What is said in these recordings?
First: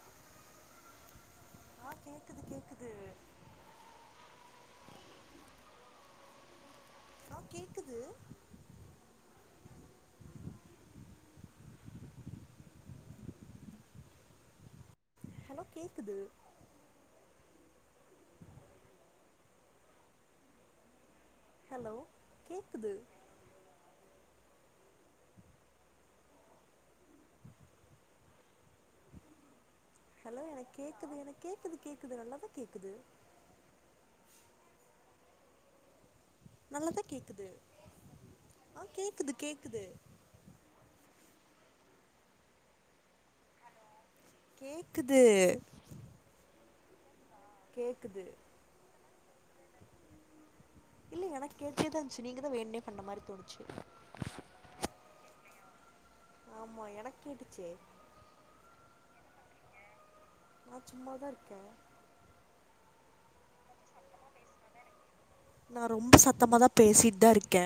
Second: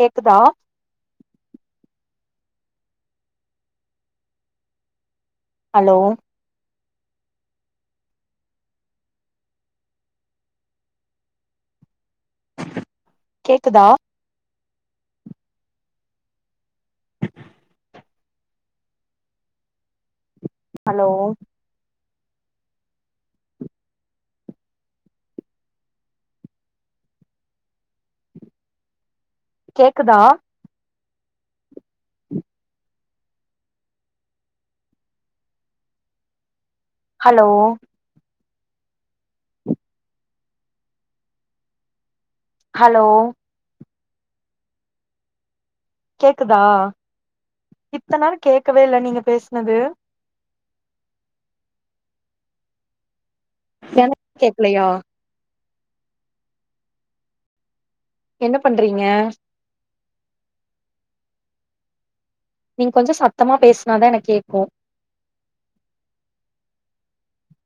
கேக்குதா [inaudible] ஹலோ ஆ கேக்குது கேக்குதா ஹலோ கேக்குது அலோ ஹலோ கேக்குது கேக்குதா க்குது எனக் கேக்குது கேக்குது நல்லாதா கேக்குது நல்லாதா ஹலோ கேக்குது ஆ கேக்குது கேக்குது அலோ கேக்குது கேக்குதா கேக்குது இத்தன்நாள் கேட்கவே இல்ல நீங்க பேஸ்னது இல்லிங்க எனக்கு கேட்டேதாஞ்ச்சு நீங்கதா வேன்னே பண்ண மாரி தோணுத் எனக் கேக்கலையா ஆமா எனக் கேட்டுச்சே என்ன பண்றீங்க நா சும்மாதா இருக்கே நீங் கொஞ்சோ சத்தமா பேஸ்னாதா எனக் கேக்கு நா ரொம்ப சத்தமாதா பேசிட்தா இருக்கே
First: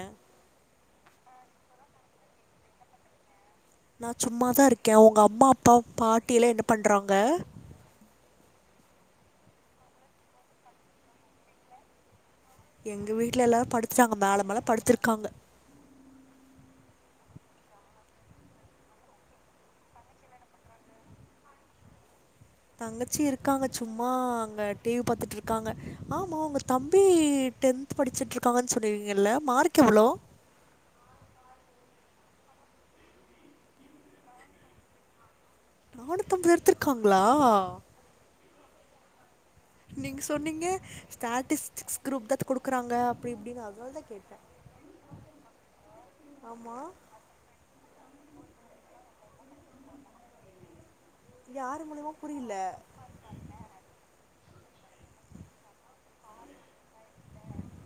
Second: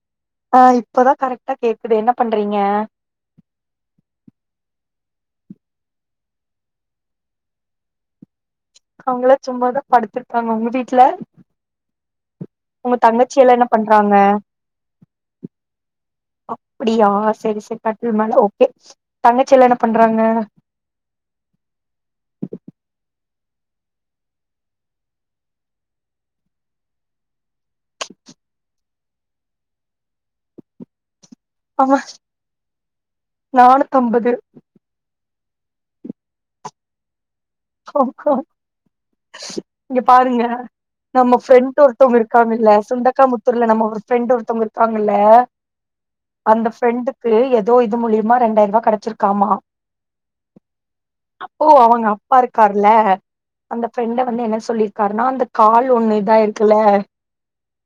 ஆ இப்பதா கரெக்ட்டா கேக்குது என்ன பண்றீங்க நா சும்மாதா இருக்கே ஒங்க அம்மாப்பா பாட்டியெல்லா என்ன பண்றாங்க அவ்ங்களா சும்மாதா படுத்திருக்காங்க ஒங்க வீட்ல உங்க எங்க தங்கச்சி வீட்ல எல்லா என்ன எல்லாரு பண்றாங்க படுத்துட்டாங்க மேல மேல படுத்திருக்காங்க அப்பிடியா செரி செரி கட்டில் மேல ஓகே தங்கச்சில்லா என்ன பண்றாங்க [inaudible] தங்கச்சி இருக்காங்க சும்மா அங்க டீ வி பாத்துட்ருக்காங்க ஆமா உங்க தம்பி டென்த் படிச்சுட்ருக்காங்கன் சொல்லுவீங்கில்ல மார்க் எவ்ளோ ஆமா நானூத்தம்பது நானூத்தம்பது எடுத்துருக்காங்ளா ஆக்கா இங்க நீங்க பாருங்க சொன்னீங்க நம்ம ஃப்ரெண்ட் ஸ்டாட்டிஸ்டிக்ஸ் ஒருத்தங்க குரூப் தான் இருக்காங்கில்ல குடுக்குறாங்க அப்படி இப்படின்னு சுண்டக்காமுத்தூர்ல நம்ம அதனால ஒரு ஃப்ரெ தான் ப்ரண்டு கேட்டேன். ஒர்த்தவ்ங்க இருக்காங்கில்ல அந்த ஆமா ஃப்ரெண்டுக்கு எதோ இது மூலிய்மா ரெண்டாய்ருபா கெடச்சிருக் காமா யாரு மூலிய்மா புர் பா இருக்கார்ல அந்த ஃப்ரெண்ட வந்து என்ன சொல்லி கார்ணா அந்த கால் ஒண்ணு இதாய்ருக்குல்ல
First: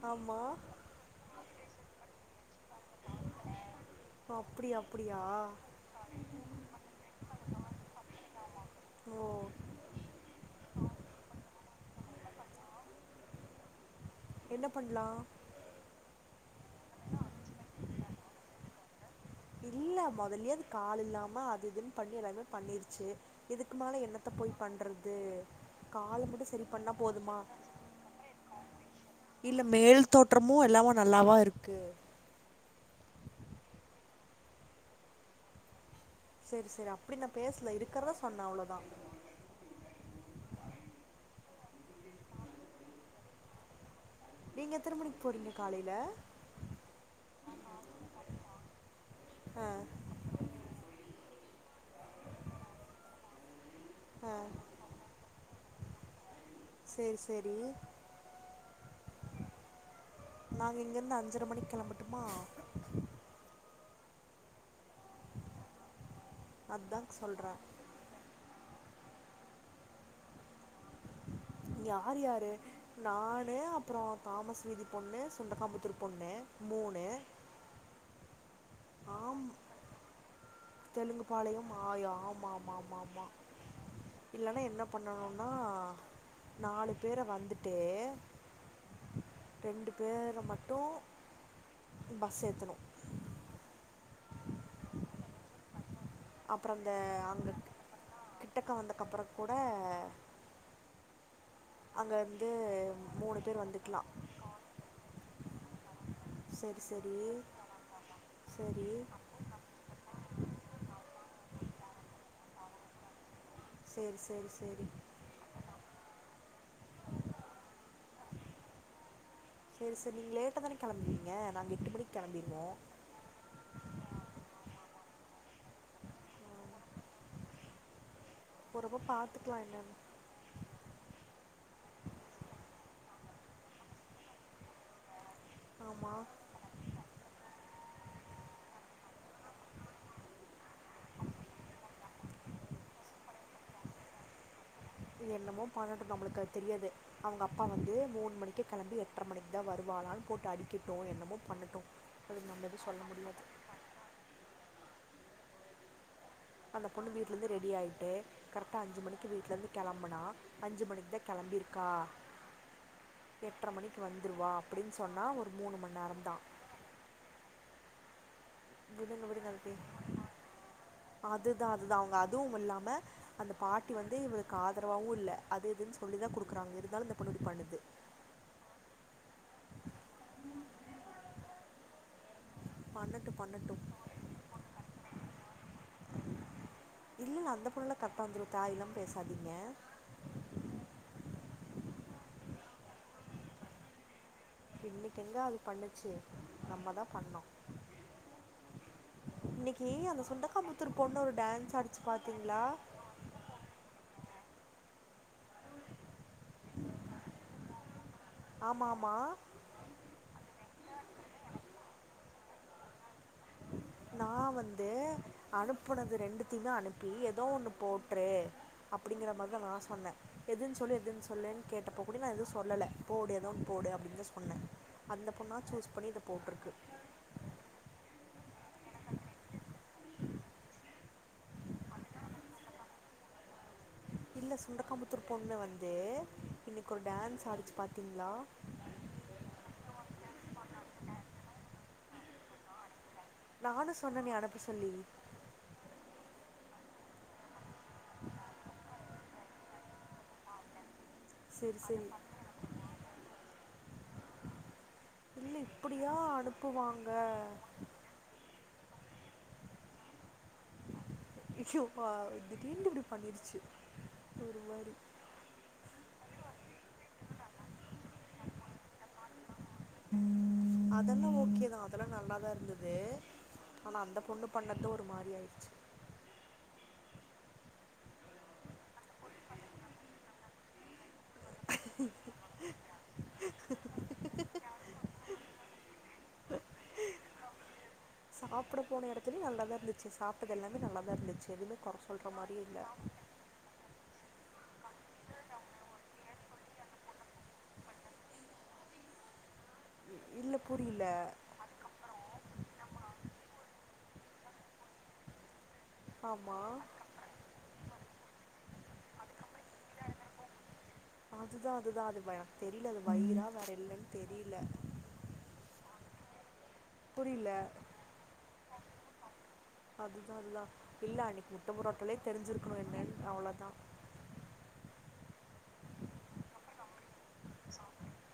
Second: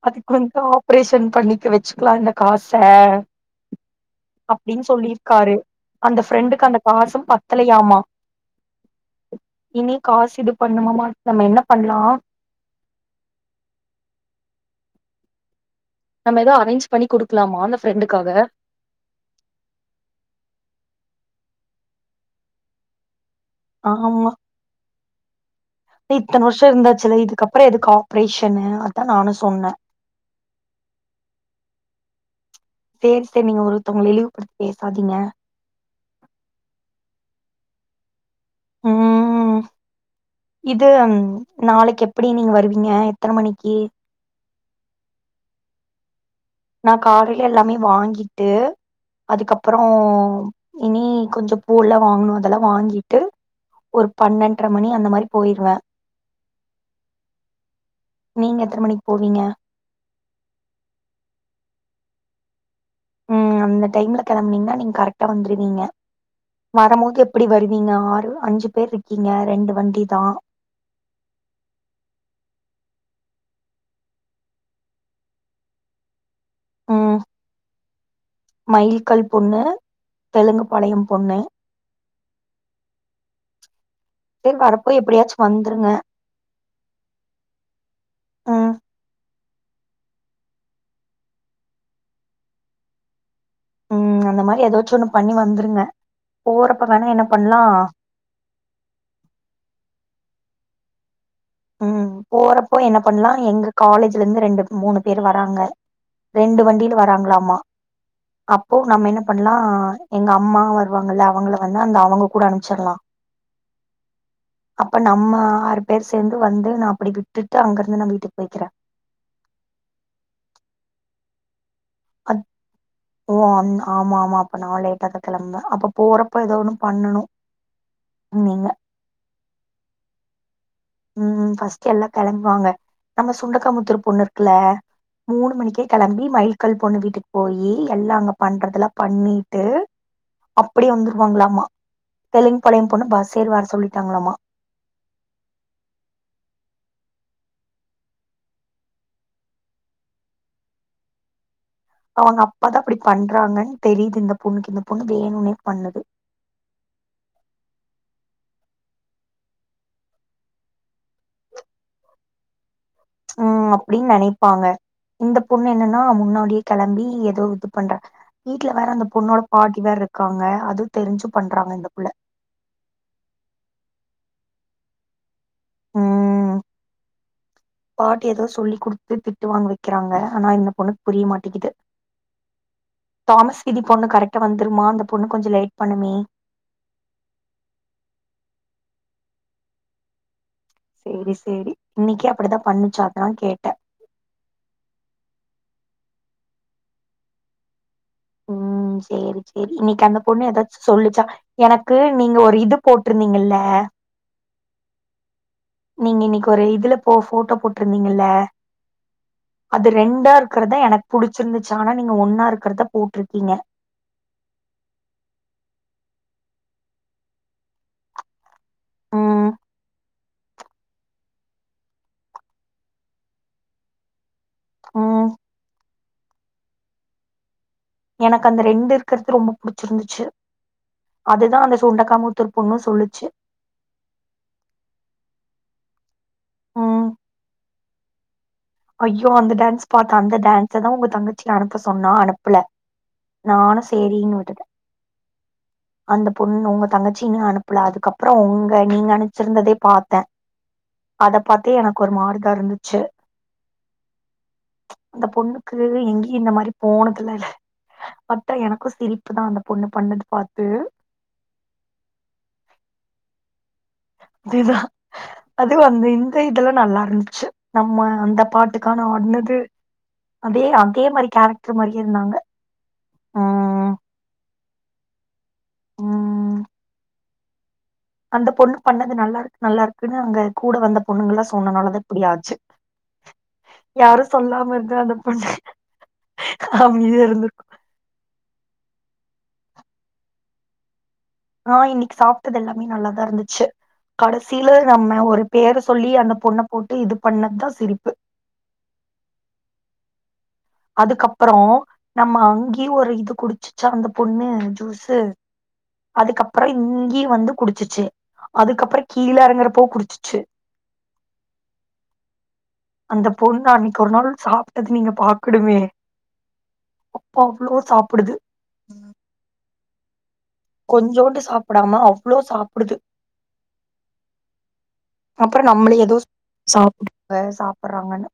அதுக்கு ஆமா. வந்து ஆப்ரேஷன் பண்ணிக்க வெச்சுக்கலா இந்த காச ஓ அப்படியா அப்டின் அப்படியா. சொல்லிர்க்காரு அந்த ஃப்ரெண்டுக்கு அந்த காசு பத்தலையாமா [inaudible] இனி காசு இது பண்ணுமமா நம்ம என்ன பண்லா என்ன பண்லா நம்ம எதொ அரேஞ்ச் பண்ணி குடுக்லாமா அந்த ஃப்ரெண்டுக்காக இல்ல மொதல்யே அது கால் இல்லாம அது இதுன் பண்ணி எல்லாமே பண்ணிர்ச்சு இதுக்கு மேல என்னத்த போய் பண்றது தெ கால இத்தன் மட்டு வர்ஷொ சரி பண்ணா இருந்தாச்சுல போதுமா இதுக்கப்புற எதுக்கு ஆப்ரேஷன்னு அத்தா நானு சொன்னே எல்லாவு நல்லாவா இருக்கு செரி செரி நீங்க ஒருத்தவ்ங்கள இழிவுபடுத் பேசாதீங்க செரி செரி அப்டி நா பேசல இருக்கறோ சொ சொண்ண அவ்ளொதா ம் நாளிக்கெப்பிடி நீங்க வருவீங்க எத்தன மணிக்கு நீங்க எத்தன மணிக் போறீங்க காலீல நா காலைலே எல்லாமே வாங்கிட்டு அதுக்கப்பொறொ இனி கொஞ்சொ ஊர்ல வாங்கணு அதெல்லா வாங்கிட்டு ஒரு பன்னெண்டரை மணி அந்த மாரி போயிருவே சேரி சேரி நீங்க எத்தனை மணிக்கு போவீங்க நாங்க இங்கிருந்து அஞ்சரை மணி கெளம்பட்டுமா இந்த டைம்ல கிளம்பினாங்க நீங்க கரெக்டா வந்துருவீங்க அதா வரம்போது எப்டி சொல்ற வருவீங்க ஆறு அஞ்சு பேர் இருக்கீங்க ரெண்டு வண்டி தா யார் யாரு நானு அப்புறோ தாமஸ்வீதி பொண்ணு சுண்டகாம்புத்தூர் பொண்ணு மூணு மைல்கள் ஆம் பொண்ணு தெலுங்கு பாளையம் தெலுங்கு பொண்ணு பாளையம் ஆயா ஆமா ஆமா ஆமா ஆமா இல்லன்னா தென் என்ன வரப்போ எப்படியாச்சு பண்ணணுன்னா வந்துருங்க நாலு பேர வந்துட்டு ம் ரெண்டு பேரை மட்டும் பஸ் ஏத்தனு ம் அந்த மாரி ஏதாச்சு ஒண்ணு பண்ணி வந்துருங்க அப்புற போறப்ப இந்த வேணா என்ன அங்க பண்லா கிட்டக்க வந்தக்கப்புறோ கூட ம் அங்க இருந்து போறப்போ என்ன பண்ணலா மூணு பேர் எங்க வந்துக்கலா காலேஜ்லருந்து ரெண்டு மூணு பேர் வராங்க ரெண்டு சரி வண்டியில சரி வராங்களாமா அப்போ சரி நம்ம என்ன பண்ணலா எங்க அம்மா வருவாங்கல்ல அவங்கள வந்து அந்த அவங்க கூட அனுப்பச்சில்லா சரி சரி சரி அப்ப நம்ம ஆறு பேர் சேந்து வந்து நா அப்படி விட்டுட்டு அங்கருந்து நா வீட்டுக்கு போய்க்கிறே சரி சரி நீங்க லேட்டா தானே கெளம்புவீங்க நாங்க எட்டு மணிக்கு அத் கெளம்பிருவோ ஓ ஆமா ஆமா அப்ப நா லேட்டா தா கெளம்புனே அப்ப போறப்ப ஏதோ ஒண்ணு பண்ணணு நீங்க போறப்ப பாத்துக்கலா என்னன்னு ம் ஃபர்ஸ்ட்டு எல்லா கெளம்புவாங்க நம்ம சுண்டக்காமுத்தூர் பொண்ணு இருக்குல மூணு மணிக்கே ஆமா கெளம்பி மயில்கல் பொண்ணு வீட்டுக்கு போயி எல்லா அங்க பண்றதுல்லா பண்ணிட்டு அப்படியே வந்துருவாங்களாமா தெலுங்கு பாளையம் பொண்ணு பஸ்சேரி வர சொல்லிட்டாங்களாமா இது என்னமோ பன்னட்டு நம்மளுக்கு அது தெரியாது அவங்க அப்பா வந்து மூணு மணிக்கு கெளம்பி எட்ரை மணிக்கு தா வருவா ஆளாலுக் போட்டு அடிக்கட்டு என்னமோ பண்ணட்டு அவங்கப்பாதா அப்டி பண்றாங்கன் தெரியுது இந்த பொண்ணுக்கு இந்த பொண்ணு வேணுனே பண்ணுது அந்த பொண்ணு வீட்லருந்து ரெடி ஆயிட்டு கரெக்ட்டா அஞ்சு மணி வீட்லந்து கெளம்பனா அஞ்சு மணிக்கு தா கெளம்ப அபிர்க்கா எட்ரை ம் மணிக்கு அப்டின்னு வந்துடுவா நெனைப்பாங்க அப்டின்னு சொல்லி இந்த பொண்ணு என்னன்னா முன்னாடியே கெளம்பி ஏதோ இது பண்றே வீட்ல வேற அந்த விடுங்க பொண்ணோட விடுங்க அதுக்கு பாட்டி வேர்ருக்காங்க அதுவு தெரிஞ்சு பண்றாங்க அதுதான் இந்த அதுதான் புள்ள அவங்க அதுவும் இல்லாமல் அந்த பாட்டி வந்து இவளுக்கு காதரவாவு இல்ல அது எதுன்னு சொல்லிதா ம் குடுக்குறாங்க இருந்தாலு இந்த பொண்ணு இப்டி பண்ணுது பாட்டி ஏதோ சொல்லி குடுத்து திட்டு வாங்க வைக்கிறாங்க ஆனா இந்த பொண்ணுக்கு புரிய மாட்டிக்குது பண்ணட்டும் தாமஸ் விதி பண்ணட்டும் பொண்ணு கரெக்டா வந்துருமா அந்த பொண்ணு கொஞ்ச லேட் பண்ணுமே இல்ல இல்ல அந்த பொண்ணுல கட்டா வந்துரு தாயெல்லா பேசாதீங்க சேரி சேரி இன்னைக்கு அப்படித்தா பண்ணுச்சு அதா கேட்டே இன்னைக்கு எங்க அது பண்ணுச்சு நம்மதா பண்ணோ ம் ம் சரி சரி இன்னைக்கு அந்த பொண்ணு சுண்டக்காய் ஏதாச்சு புத்தூர் பொண்ணு சொல்லுச்சா ஒரு டான்ஸ் எனக்கு ஆடிச்சு நீங்க ஒரு பாத்தீங்களா இது போட்ருந்தீங்கல்ல நீங்க இன்னைக்கு ஒரு இதுல போ போட்டோ போட்டிருந்தீங்கல்ல ஆமா ஆமா அது ரெண்டா இருக்கறதா எனக்கு புடிச்சிருந்துச்சு ஆனா நீங்க ஒன்னா இருக்கிறதா போட்டிருக் நா வந்து அனுப்புனது ரெண்டு அனுப்பி ஏதோ ஒண்ணு போட்ரு அப்படிங்குற ம் மாத நா சொன்னே எதுன் சொல்லு எதுன் சொல் என்னன் கேட்டப்போ கூட நா எது சொல்லல போடு ஏதோ போடு அப்படின்தா சொ ன்னே அந்த ம் பொண்ணா சூஸ் பண்ணி இத போட்ருக்கு எனக்கு அந்த ரெண்டு இருக்கறது ரொம்ப புடிச்சிருந்துச்சு அதுதா அந்த சுண்டக்காமூத்தூர் பொண்ணு சொல்லுச்சு இல்ல சுண்டக்காமுத்தூர் பொண்ணு வந்து இன்னைக்கு ஒரு ம் டான்ஸ் ஆடிச்சு பாத்தீங்களா ஐயோ அந்த டான்ஸ் பாத்தா அந்த டான்ஸதா உங்க தங்கச்சி அனுப்ப சொன்னா அனுப்பல நானு சொன்னனே சேரின்னு அனுப்ப விட்டுட்டே சொல்லி அந்த பொண்ணு உங்க தங்கச்சின்ன்னு அனுப்புல அதுக்கப்புற உங்க நீங்க அனுச்சிருந்ததே பாத்தே அத பாத்தே சரி எனக்கு சரி ஒரு மாறுதா இருந்துச்சு அந்த இல்ல பொண்ணுக்கு இப்படியா எங்கயு இந்த மாரி அனுப்புவாங்க போனதுல்லல பாத்தா எனக் கு சிரிப்பு தா அந்த பொண்ணு பண்ணது பாத ஐயோ அப்பா இதீண்டு இப்டி பண்ணிருச்சு ஒரு அதுதா மாரி அது அந்துன் து இதெல்லா நல்லாருந்துச்சு நம்ம அந்த பாட்டுக்கான ஆடுனது அப்டியே அதே அதெல்லா மாதிரி ஓகே தா கேரக்டர் மாரியே அதெல்லா இருந்தாங்க நல்லாதா இருந்தது ம் ஆனா அந்த பொண்ணு பண்ணது ஒரு மாரி ஆயிடுச்சு ம் அந்த பொண்ணு பண்ணது நல்லாருக்கு நல்லாருக்குன்னு எங்க கூட வந்த பொண்ணுங்கல்லா சொன்னனாலதா இப்பிடியாச்சு யாரு சொல்லாம இருந்தா அந்தப் புள்ள அமைதியாருந்துருக்கு சாப்பிட போன எடத்துலையு நல்ல தா இருந்துச்சு சப்ட்டது எல்லாமே நல்லா ஆ இன்னைக்கி சாப்ட்டது எல்லாமே நல்லாதாருந்துச்சு கடைசியில நம்ம ஒரு பேர சொல்லி அந்த பொண்ண போட்டு இது பண்ணது தா சிரிப்பு ம் இல்ல புரியல அதுக்கப்புறோ நம்ம அங்கேயு ஒரு இது குடிச்சிச்சா அந்த பொண்ணு அ ஜுஸு ஆமா அதுக்கப்புறோ இங்கேயு வந்து குடிச்சிச்சு அதுக்கப்புறோ கீழே எறங்கறப்போ குடிச்சிச்சு அதுதா அதுதா அது வ அது தெரில அது அந்த வயிரா பொண்ணு வேற அன்னைக்கு இல்லன் ஒரு நாள் தெரில சாப்ட்டது நீங்க பாக்கணுமே அப்பா அவ்ளோ சாப்பிடுது நா அதுதா இல்ல கொஞ்சோண்டு அன்னைக்கி சாப்பிடாம முட்டப்புரோட்டாலே அவ்ளோ தெரிஞ்சிருக்கணு சாப்பிடுது என்னன்னு அவ்ளோதா அப்புறோ நம்மள ஏதோ சாப்புடுங்க சாப்புடுறாங்கன்னு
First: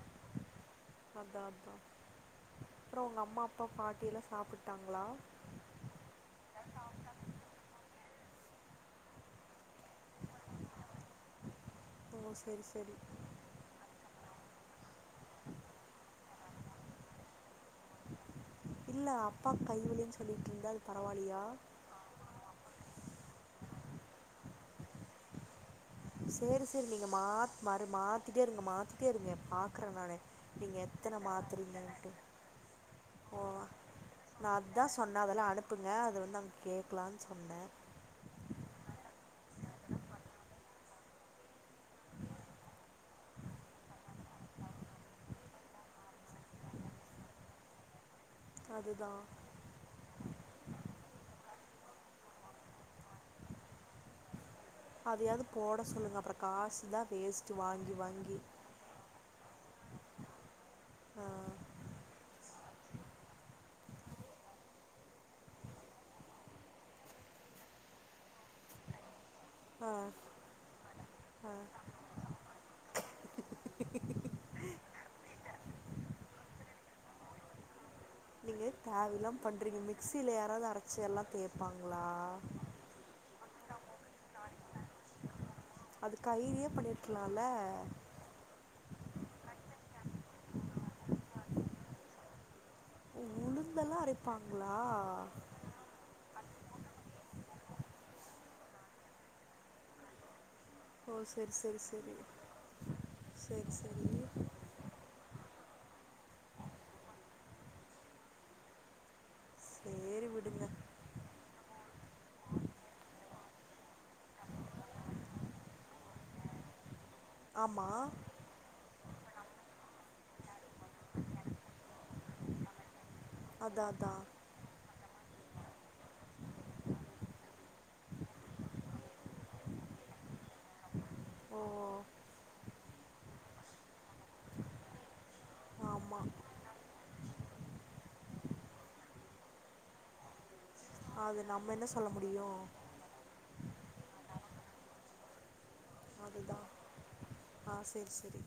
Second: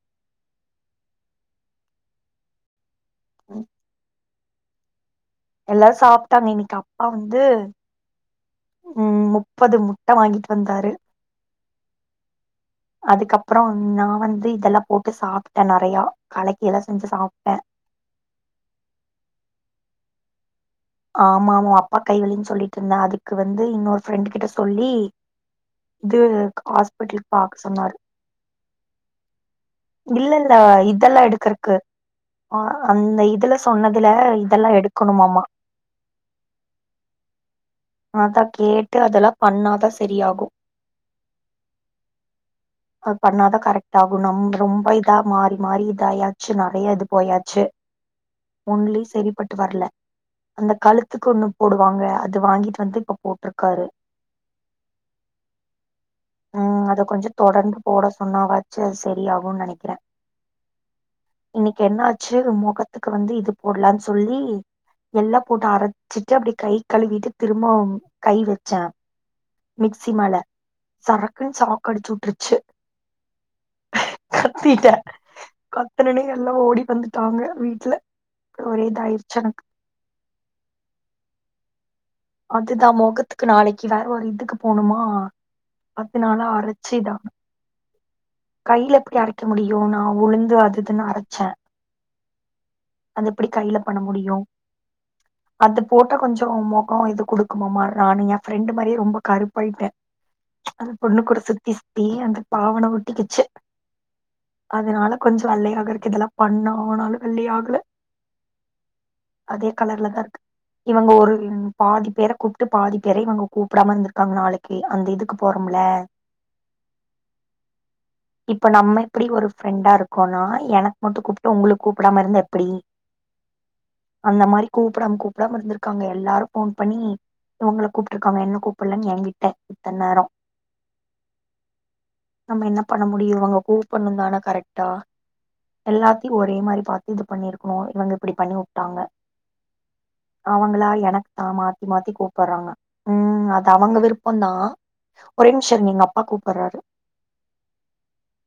அப்புறோ உங்க அம்மா அப்பா பாட்டியெல்லா சாப்புட்டாங்களா எல்லாரு சாப்ட்டாங்க இன்னைக்கி அப்பா வந்து ம் முப்பது முட்ட வாங்கிட்டு வந்தாரு ஓ சேரி சேரி அதுக்கப்புறோ நா வந்து இதெல்லாம் போட் ட்ட சாப்ட்டே நறையா கலைக்கியேல்லா செஞ்சு சாப்ட்ட இல்ல அப்பாக் கைவலின் சொல்லிட்டுருந்த ஆமாமா அப்பாக் கைவலின் சொல்லிட்டுருந்தே அதுக்கு வந்து இன்னொரு ஃப்ரெண்டு கிட்ட சொல்லி இது சேரி சேரி நீங்க ஹாஸ்பிட்டலுக்கு பாக்க மாத் மரு சொன்னாரு மாத்திட்டே இருங்க மாத்திட்டே இருங்க பாக்குற நானு இல்ல இல்ல நீங் எத்தன இதெல்லா எடுக்கறக்கு மாத்திரிங்கன்ட்டு ஆ அந்த இதுல சொன்னதுல இதெல்லா எடுக்கணுமாம்மா இப்பங்க அத வந்து அங் கேக்கலான் சொன்னே அதா கேட்டு அதெல்லா பண்ணாதா செரியாகு அது பண்ணாதா கரெக்ட்டாகு நம்ப ரொம்ப இதா மாறி மாறி இத ஆயாச்சு நறைய இது போயாச்சா ஒங்களியு அதுதான் செரிப்பட்டு வரல அந்த கழுத்துக்கு ஒண்ணு போடுவாங்க அது வாங்கிட்டு வந்து இப்போ போட்டுருக்காரு அதையாவது போட சொல்லுங்கள் அப்புறம் காசு ம் அத தான் கொஞ்சோ வேஸ்ட்டு தொடர்ந்து வாங்கி போட வாங்கி சொன்னாவாச்சு அது சரியாகுன் நெனைக்கிறே இன்னைக்கி என்னாச்சு மொகத் துக்கு வந்து இது போடலான் சொல்லி எல்லா போட்டு அரைச்சிட்டு அப்டி கை கழுவிட்டு திரும்பவு கை வெச்சே மிக்ஸிமேல சரக்குன்னு ஷாக் அடிச்சுவுட்டுருச்சு கத்திட்டே கத்துனது எல்லா ஓடி வந்துட்டாங்க வீட்ல நீங்க ஒரே இதாயிருச்சு தேவேல்லாம எனக்கு பண்றீங்க மிக்சியில யாராவது அரைச்சி எல்லா தேப்பாங்க அதுதா மொகத்துக்கு நாளைக்கி வேற ஒரு இதுக்கு போணுமா அது பத்து நாளா கையிலேயே அரச்சு இதா பண்ணிருக்கிலால கையில எப்பிடி அரைக்க முடியு நா உளுந்து அது இதுன்னு அரைச்சே ஓ அது எப்பிடி கையில உளுந்தெல்லா பண்ண முடியு அரைப்பாங்களா அது போட்ட கொஞ்சோ அது குடுக்குமாமா நானு ஏ ஃப்ரெண்டு் மாரியே ரொம்ப கருப்பாயிட்டே அந்த ஓ பொண்ணு கூட செரி சுத்தி செரி சுத்தி செரி அந்த பாவன ஒட்டிக்கிச்சு செரி செரி அதனால கொஞ் வெள்ளையாகருத்துக் இதெல்லா பண்ணா ஆனாலு வெள்ளையாகல அதே கலர்ல தா சேரி இருக்க விடுங்க இவுங்க ஒரு பாதி பேர கூப்ட்டு பாதி பேர இவங்க கூப்படாம இருந்துருக்காங்க நாளைக்கி அந்த இதுக்கு போறோம்ல ஆமா ப்டி ஒரு ஃப்ரெண்டா இருக்கோனா எனக் மட்டு கூப்ட்டு உங்களுக் கூப்டாம இருந்தா எப்டி அதா அதா ப்டாம் கூப்டாம இருந்திருக்காங்க எல்லாரு ஃபோன் பண்ணி இவுங்ள கூப்ட்டுருக்காங்க என்ன கூப்புல்லன் எகிட்ட இத்தன் நேரோ ஓ நம்ம என்ன பண்ண முடியு இவுங்க கூப்பண்ணு தான கரெட்டா ஆமா எல்லாத்தியு ஒரே மாரி பாத்து இது பன்னிருக்குனு இவங்க இப்டி பண்ணி வுட்டாங்க அவங்களா அது ஆ நம்ம மாத்தி என்ன சொல்ல மாத்தி முடியு கூப்புறாங்க ம் அது அவுங்க விருப்ப தா ஒரே சர் எங்க அப்பா அதுதா கூப்பறாரு ஆ செரி செரி